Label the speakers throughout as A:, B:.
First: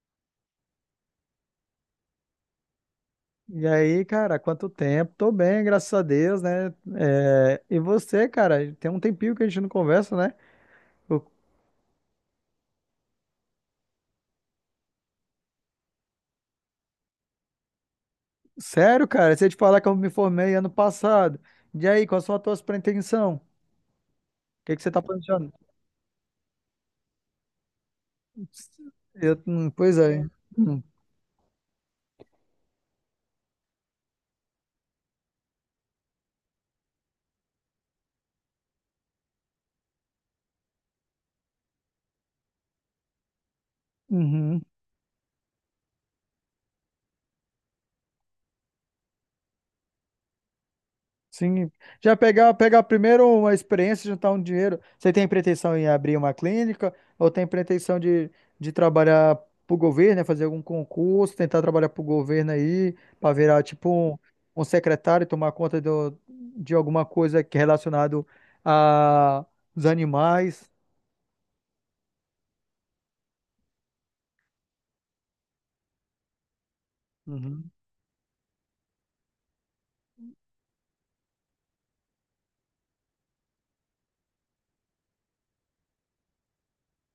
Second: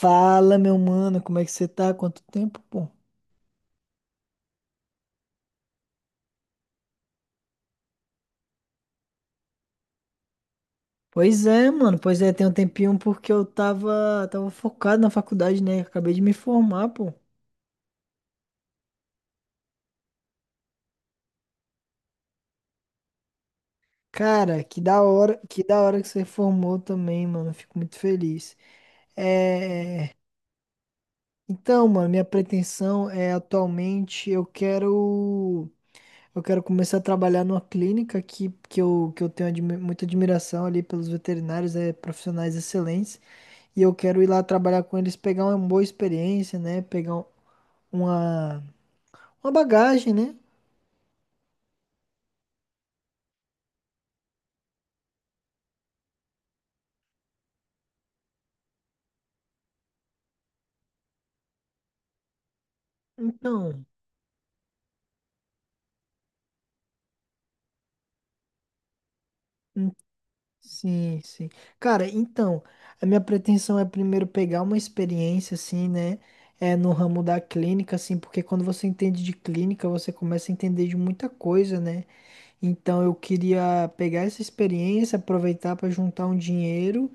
A: Fala, meu mano, como é que você tá? Quanto tempo, pô?
B: E aí, cara, quanto tempo? Tô bem, graças a Deus, né? É, e você, cara, tem um tempinho que a gente não conversa, né? Eu-
A: Pois é, mano, pois é, tem um tempinho porque eu tava focado na faculdade, né? Acabei de me formar, pô.
B: Sério, cara, se eu te falar que eu me formei ano passado. E aí, quais são as tuas pretensões? O
A: Cara,
B: que
A: que
B: que você tá
A: da hora,
B: planejando?
A: que da hora que você formou também, mano. Fico muito feliz.
B: Pois
A: É...
B: é. Hum,
A: Então, mano, minha pretensão é atualmente eu quero começar a trabalhar numa clínica que eu tenho muita admiração ali pelos veterinários, é, profissionais excelentes. E eu quero ir lá
B: uhum.
A: trabalhar com eles, pegar uma boa experiência, né? Pegar uma, uma bagagem, né?
B: Sim, já pegar primeiro uma experiência, juntar um dinheiro. Você tem pretensão em abrir uma clínica ou tem pretensão de trabalhar para o governo, né, fazer algum concurso, tentar trabalhar para o governo aí, para virar
A: Então,
B: tipo um secretário, tomar conta de alguma coisa que é relacionado a os
A: hum,
B: animais?
A: sim, sim. Cara, então, a minha pretensão é primeiro pegar uma experiência, assim, né? É no ramo da
B: Uhum,
A: clínica, assim, porque quando você entende de clínica, você começa a entender de muita coisa, né? Então eu queria pegar essa experiência, aproveitar para juntar um dinheiro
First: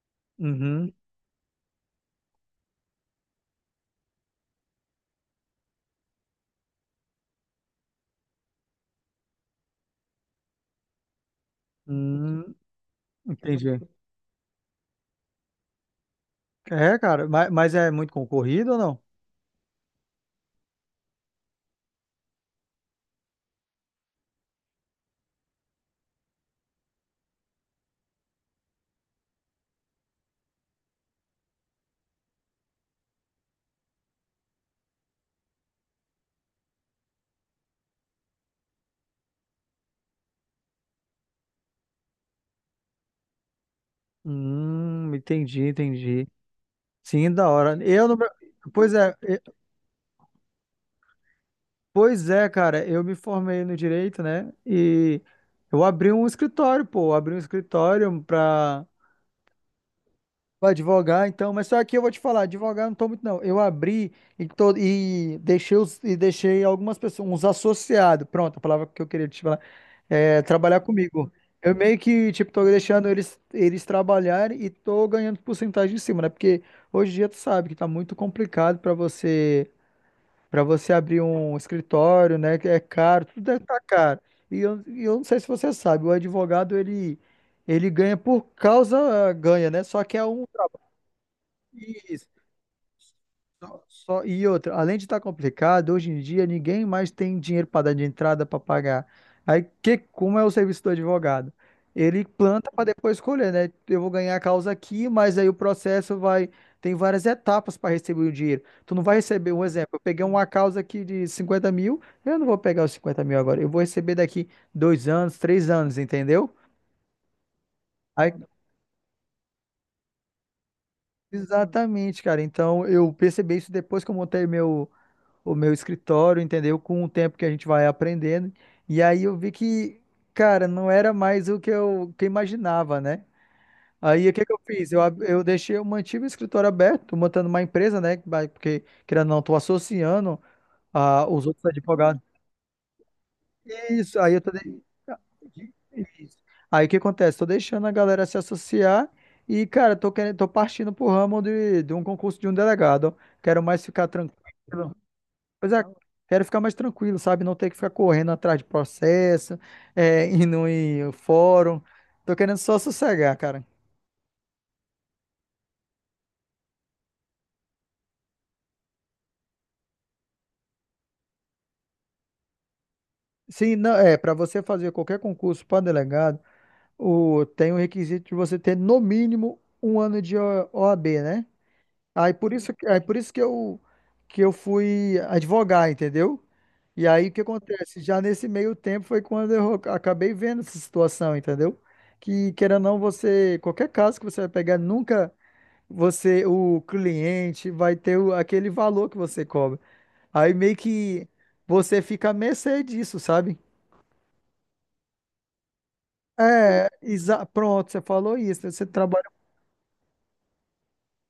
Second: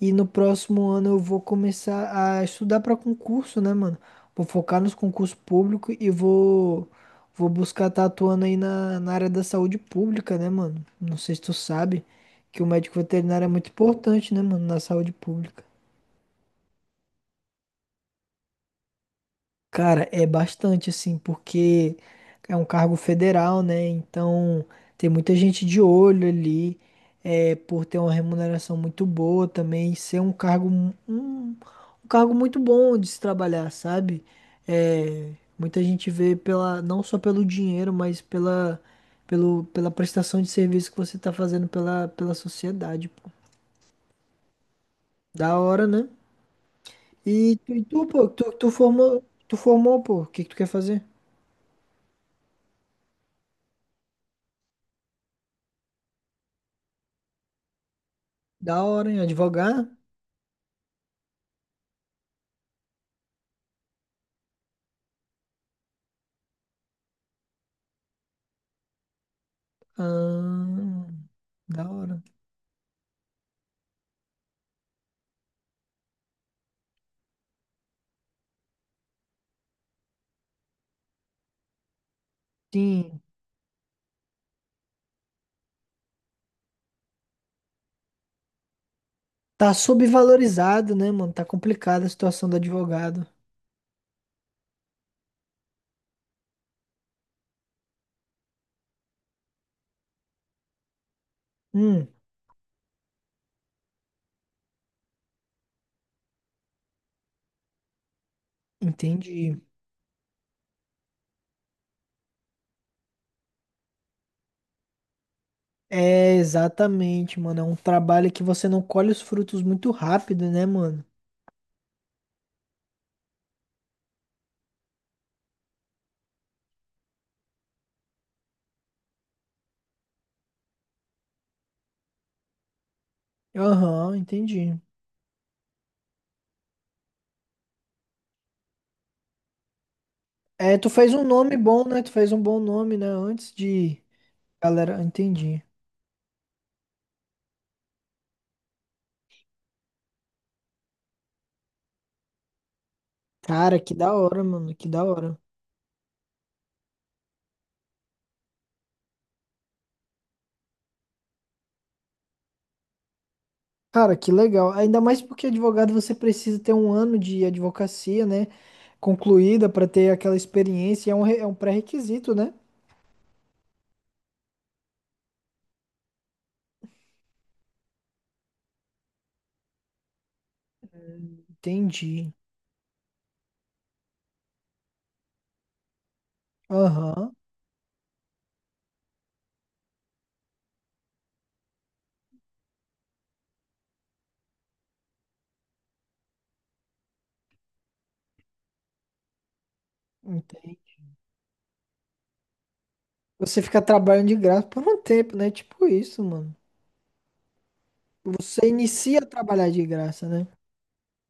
A: e no próximo
B: uhum,
A: ano eu vou começar a estudar para concurso, né, mano? Vou focar nos concursos públicos e vou buscar estar atuando aí na área da saúde pública, né, mano? Não sei se tu sabe
B: hum,
A: que o médico veterinário é muito
B: entendi.
A: importante, né, mano, na saúde pública.
B: É, cara, mas é muito concorrido ou não?
A: Cara, é bastante assim, porque é um cargo federal, né? Então tem muita gente de olho ali, é, por ter uma remuneração muito boa também, ser um um cargo muito bom de se trabalhar, sabe? É, muita gente vê não só pelo dinheiro, mas pela prestação de serviço que você tá fazendo pela sociedade, pô. Da
B: Entendi,
A: hora, né?
B: entendi. Sim, da hora. Eu no Pois é, e-
A: Tu formou, pô, o que que tu quer fazer?
B: pois é, cara, eu me formei no direito, né? E eu abri um escritório, pô, eu abri um escritório
A: Da
B: pra,
A: hora, hein? Advogar?
B: pra advogar, então, mas só que eu vou te falar, advogar eu não tô muito não. Eu abri e deixei algumas pessoas, uns associados, pronto, a palavra que eu queria te falar, é, trabalhar
A: Ah,
B: comigo. Eu
A: da
B: meio
A: hora.
B: que, tipo, tô deixando eles trabalharem e tô ganhando porcentagem em cima, né? Porque hoje em dia tu sabe que tá muito complicado pra você Para você abrir um escritório, né? Que é
A: Sim.
B: caro, tudo é tá caro. E eu não sei se você sabe, o advogado ele ganha por causa ganha,
A: Tá
B: né? Só que é um,
A: subvalorizado, né, mano? Tá complicada a
B: isso,
A: situação do advogado.
B: só, e outra, além de estar complicado, hoje em dia ninguém mais tem dinheiro para dar de entrada para pagar. Aí que como é o serviço do advogado?
A: Hum,
B: Ele planta para depois escolher, né? Eu vou ganhar a causa aqui, mas aí o processo vai tem várias etapas para receber o dinheiro. Tu não vai receber,
A: entendi.
B: um exemplo, eu peguei uma causa aqui de 50 mil, eu não vou pegar os 50 mil agora, eu vou receber daqui 2 anos, 3 anos,
A: É,
B: entendeu?
A: exatamente, mano. É um trabalho
B: Aí,
A: que você não colhe os frutos muito rápido, né, mano?
B: exatamente, cara. Então eu percebi isso depois que eu montei meu o meu escritório, entendeu? Com o tempo que a gente vai aprendendo. E aí eu vi que, cara, não era mais o que eu imaginava, né?
A: Aham,
B: Aí o que que eu
A: entendi.
B: fiz? Eu deixei, eu mantive o escritório aberto, tô montando uma empresa, né? Porque, querendo ou não, tô associando
A: É, tu fez um
B: os
A: nome
B: outros
A: bom, né? Tu
B: advogados.
A: fez um bom nome, né? Antes de.
B: Isso, aí eu tô. De-
A: Galera, entendi.
B: isso. Aí o que acontece? Tô deixando a galera se associar e, cara, tô querendo, tô partindo pro ramo de um concurso de um delegado, ó. Quero
A: Cara,
B: mais
A: que
B: ficar
A: da
B: tranquilo.
A: hora, mano. Que da hora.
B: Pois é, quero ficar mais tranquilo, sabe? Não ter que ficar correndo atrás de processo, é, indo em fórum. Tô querendo só sossegar, cara.
A: Cara, que legal. Ainda mais porque advogado você precisa ter 1 ano de advocacia, né? Concluída para ter aquela experiência. É um pré-requisito, né?
B: Sim, não, é, para você fazer qualquer concurso para delegado, tem o requisito de você ter no mínimo um ano de OAB, né?
A: Entendi.
B: Aí por isso que eu fui advogar, entendeu? E aí o
A: Aham,
B: que acontece? Já nesse meio tempo foi quando eu acabei vendo essa situação, entendeu? Que querendo ou não, você, qualquer caso que você vai pegar, nunca. Você, o cliente vai ter aquele valor que você cobra. Aí meio
A: entendi.
B: que você fica à mercê disso, sabe?
A: Você fica trabalhando de graça por um tempo, né? Tipo isso, mano.
B: É, pronto, você falou isso,
A: Você
B: né? Você
A: inicia a
B: trabalha.
A: trabalhar de graça, né?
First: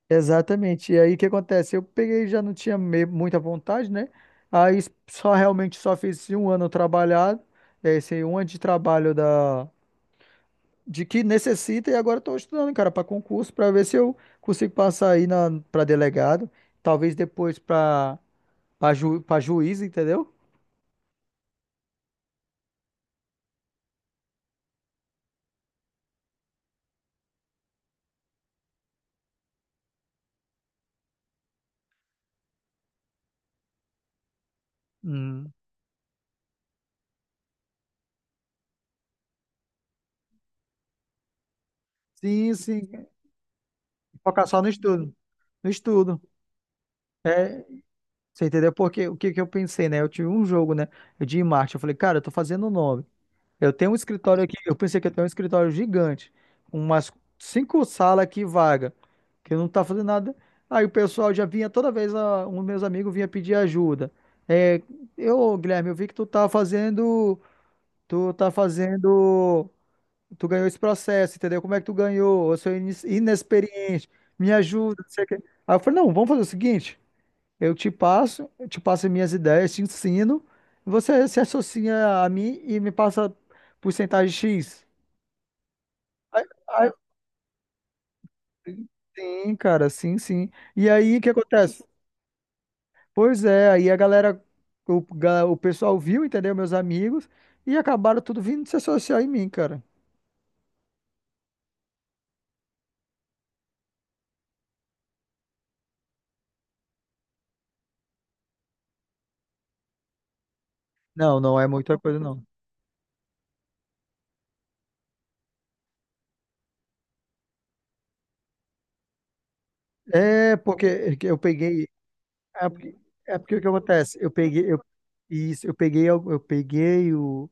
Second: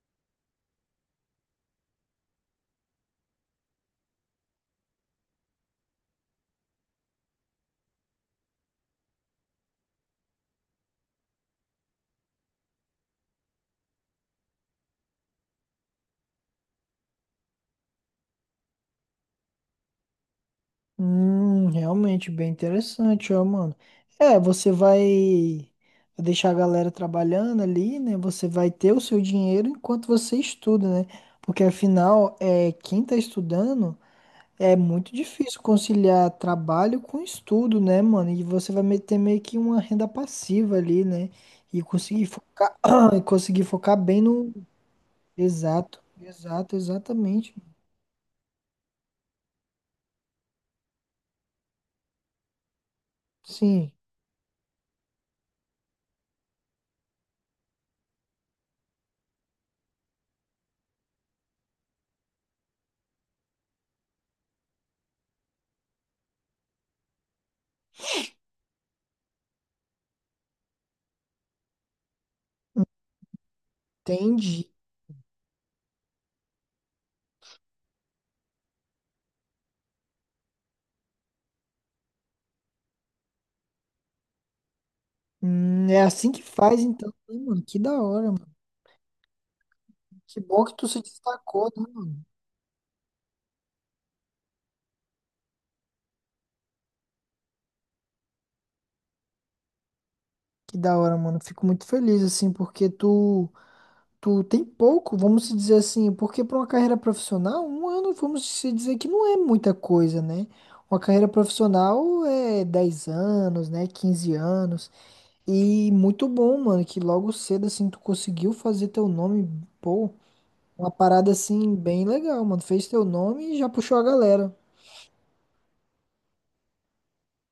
B: Exatamente. E aí o que acontece? Eu peguei, já não tinha muita vontade, né? Aí só realmente só fiz esse um ano trabalhado, é, esse um ano de trabalho da de que necessita e agora estou estudando, cara, para concurso, para ver se eu consigo passar aí na para delegado, talvez depois para para ju, pra juiz, entendeu?
A: Realmente bem interessante, ó, mano. É, você vai deixar a galera trabalhando ali, né? Você vai ter o seu dinheiro enquanto você estuda, né? Porque afinal, é, quem tá estudando é muito
B: Hum.
A: difícil conciliar trabalho com estudo, né, mano? E você vai ter meio que uma renda passiva ali, né? E conseguir
B: Sim,
A: focar,
B: sim.
A: e conseguir focar bem
B: Focar
A: no.
B: só no estudo. No
A: Exato,
B: estudo.
A: exato, exatamente.
B: É, você entendeu? Porque o que que eu pensei, né? Eu tive um jogo, né? De marketing. Eu falei, cara, eu tô fazendo o nome. Eu tenho
A: Sim,
B: um escritório aqui. Eu pensei que eu tenho um escritório gigante. Umas cinco salas aqui vaga. Que eu não tá fazendo nada. Aí o pessoal já vinha toda vez, um meus amigos vinha pedir ajuda. É, eu, Guilherme, eu vi que tu tá fazendo. Tu tá fazendo. Tu ganhou esse processo, entendeu? Como é que tu ganhou? Eu sou inexperiente, me
A: entendi.
B: ajuda, não sei o quê. Aí eu falei, não, vamos fazer o seguinte, eu te passo minhas ideias, te ensino, você se associa a mim e me passa porcentagem X.
A: É assim que
B: Aí-
A: faz,
B: aí-
A: então, né, mano? Que da hora, mano.
B: Sim, cara, sim,
A: Que
B: sim.
A: bom que tu
B: E
A: se
B: aí, o que
A: destacou, né,
B: acontece?
A: mano?
B: Pois é, aí a galera, o pessoal viu, entendeu? Meus amigos, e acabaram tudo vindo se associar em mim, cara.
A: Que da hora, mano. Fico muito feliz, assim, porque tu tem pouco, vamos se dizer assim, porque pra uma carreira profissional, 1 ano, vamos se dizer que não é muita coisa, né? Uma carreira
B: Não, não é muita coisa,
A: profissional
B: não.
A: é 10 anos, né? 15 anos. E muito bom, mano, que logo cedo, assim, tu conseguiu fazer teu nome, pô,
B: É,
A: uma
B: porque
A: parada,
B: eu
A: assim,
B: peguei,
A: bem legal, mano.
B: É
A: Fez
B: porque,
A: teu
B: é
A: nome
B: porque
A: e
B: o que
A: já puxou a
B: acontece? Eu
A: galera.
B: peguei, eu, isso, eu peguei, al- eu peguei o.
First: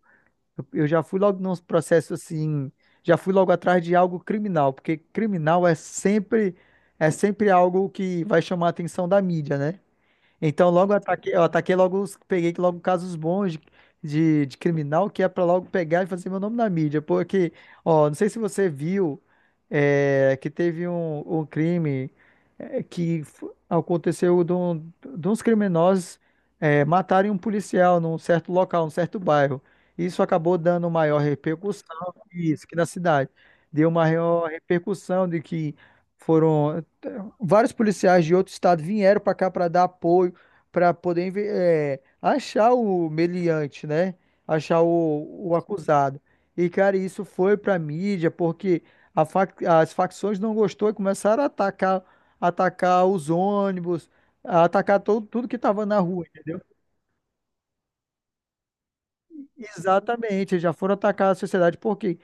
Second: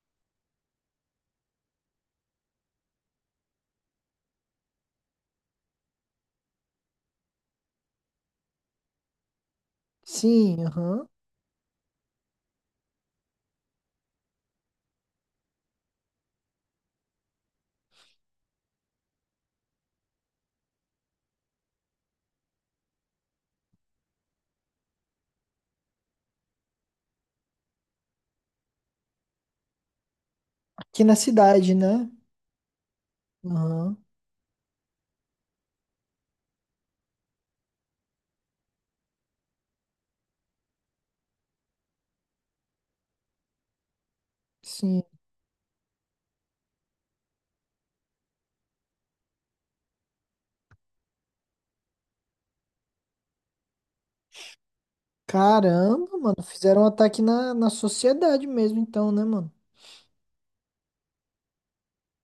B: Eu já fui logo nos processos assim. Já fui logo atrás de algo criminal, porque criminal é sempre algo que vai chamar a atenção da mídia, né?
A: Sim,
B: Então logo
A: aham.
B: eu ataquei logo, peguei logo casos bons de criminal que é pra logo pegar e fazer meu nome na mídia. Porque, ó, não sei se você viu que teve um crime que aconteceu de uns criminosos matarem um policial num certo local, num certo bairro. Isso acabou dando
A: Aqui na
B: maior
A: cidade, né?
B: repercussão, isso, que na cidade. Deu
A: Aham,
B: maior repercussão de que foram vários policiais de outro estado vieram para cá para dar apoio para poder achar o meliante, né? Achar
A: sim.
B: o acusado. E, cara, isso foi para mídia porque as facções não gostou e começaram a atacar, atacar os ônibus, a atacar tudo que estava na
A: Caramba,
B: rua,
A: mano,
B: entendeu?
A: fizeram um ataque na sociedade mesmo, então, né, mano?
B: Exatamente, já foram atacar a sociedade. Por quê?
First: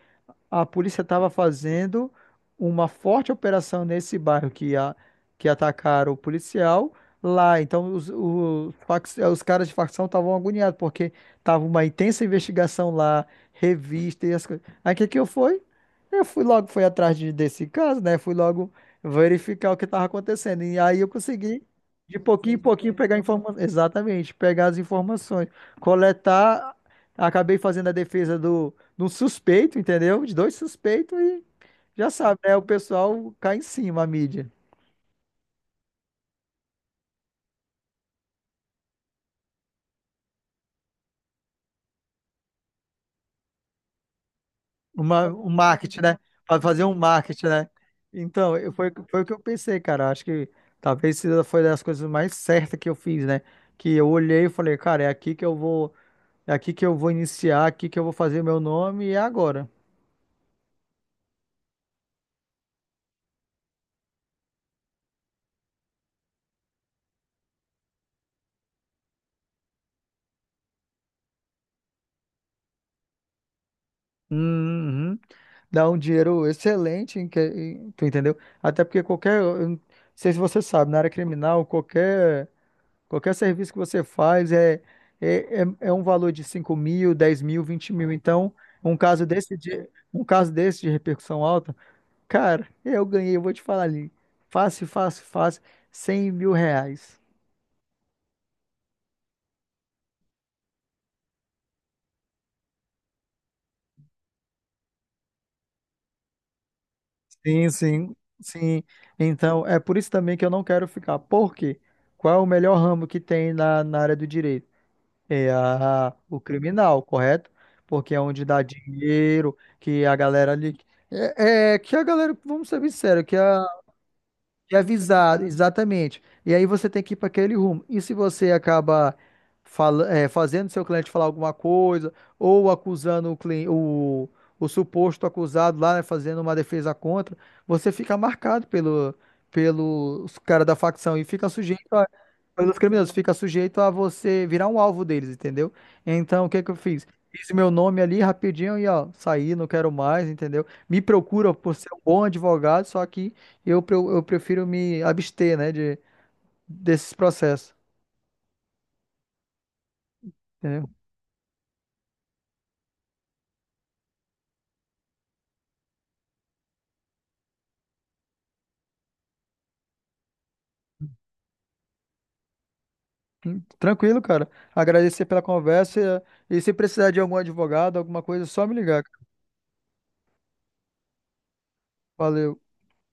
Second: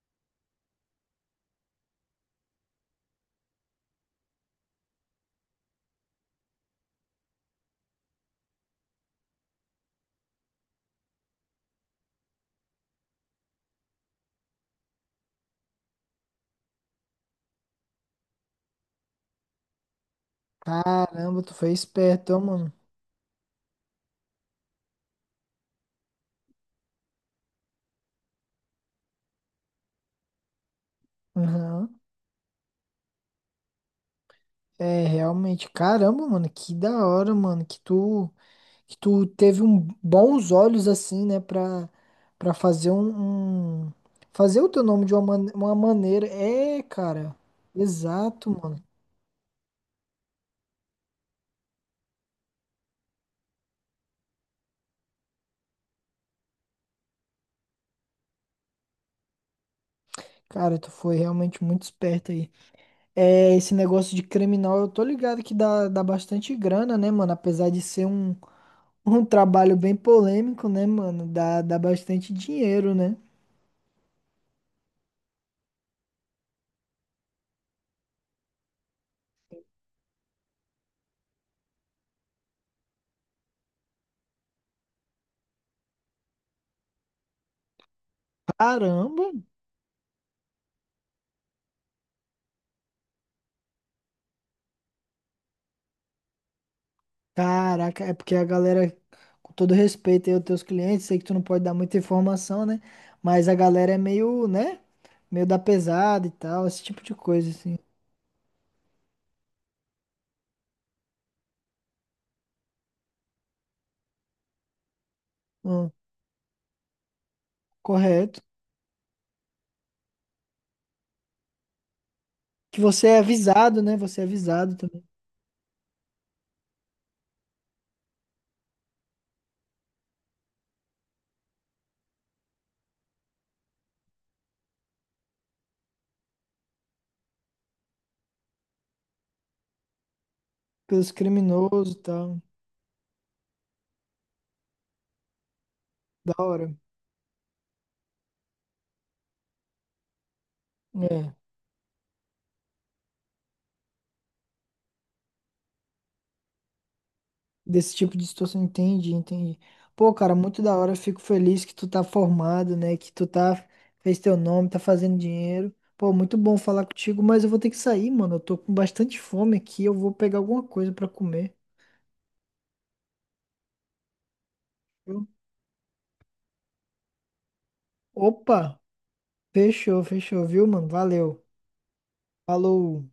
B: A polícia estava fazendo uma forte operação nesse bairro que, que atacaram o policial lá. Então, os caras de facção estavam agoniados, porque tava uma intensa investigação lá, revista e as coisas. Aí, o que que eu fui? Eu fui logo, fui atrás desse caso, né? Fui logo verificar o que estava acontecendo. E aí eu
A: Caramba, tu
B: consegui,
A: foi
B: de
A: esperto, ó,
B: pouquinho em
A: mano.
B: pouquinho, pegar informações. Exatamente, pegar as informações, coletar. Acabei fazendo a defesa do de um suspeito, entendeu? De dois suspeitos e
A: Aham.
B: já sabe, né? O pessoal cai em cima, a mídia.
A: É, realmente. Caramba, mano, que da hora, mano, que tu teve um, bons olhos, assim, né, pra fazer Fazer o teu nome de
B: Um
A: uma
B: marketing, né?
A: maneira.
B: Para
A: É,
B: fazer um
A: cara.
B: marketing, né?
A: Exato,
B: Então, eu-
A: mano.
B: foi, foi o que eu pensei, cara. Acho que talvez foi das coisas mais certas que eu fiz, né? Que eu olhei e falei, cara, é aqui que eu vou, é aqui que eu vou iniciar, é aqui que eu vou fazer meu nome e é agora.
A: Cara, tu foi realmente muito esperto aí. É, esse negócio de criminal, eu tô ligado que dá bastante grana, né, mano? Apesar de ser um trabalho bem polêmico, né, mano? Dá bastante dinheiro, né?
B: Uhum. Dá um dinheiro excelente, tu entendeu? Até porque qualquer, eu não sei se você sabe, na área criminal, qualquer serviço que você faz é um valor de 5 mil, 10 mil, 20 mil. Então, um caso
A: Caramba!
B: desse um caso desse de repercussão alta, cara, eu ganhei, eu vou te falar ali, fácil, fácil, fácil, R$ 100 mil.
A: Caraca, é porque a galera, com todo respeito aí aos teus clientes, sei que tu não pode dar muita informação, né? Mas a galera é meio, né? Meio da pesada e tal, esse tipo de coisa,
B: Sim,
A: assim.
B: sim, sim. Então, é por isso também que eu não quero ficar. Por quê? Qual é o melhor ramo que tem na área do direito? É
A: Hum,
B: o criminal, correto? Porque é
A: correto.
B: onde dá dinheiro, que a galera ali. É que a galera, vamos
A: Que
B: ser
A: você é
B: sinceros, que a
A: avisado, né? Você é avisado
B: e
A: também
B: avisado, exatamente. E aí você tem que ir para aquele rumo. E se você acaba fala, é, fazendo seu cliente falar alguma coisa, ou acusando o suposto acusado lá, né, fazendo uma defesa contra, você fica marcado pelos caras da
A: pelos
B: facção e fica sujeito
A: criminosos e tal.
B: pelos criminosos, fica sujeito a você virar um alvo deles, entendeu?
A: Da
B: Então, o que que
A: hora.
B: eu fiz? Fiz meu nome ali rapidinho e ó, saí, não quero mais, entendeu? Me
A: É.
B: procura por ser um bom advogado, só que eu prefiro me abster, né, desses processos.
A: Desse tipo de situação, entendi, entendi. Pô, cara, muito da
B: Entendeu?
A: hora, eu fico feliz que tu tá formado, né? Que tu tá, fez teu nome, tá fazendo dinheiro. Pô, muito bom falar contigo, mas eu vou ter que sair, mano. Eu tô com bastante fome aqui, eu vou pegar alguma coisa pra comer.
B: Hum. Tranquilo, cara.
A: Viu?
B: Agradecer pela conversa e se precisar de algum advogado, alguma coisa, é só me
A: Opa,
B: ligar, cara.
A: fechou, fechou, viu, mano? Valeu.
B: Valeu.
A: Falou.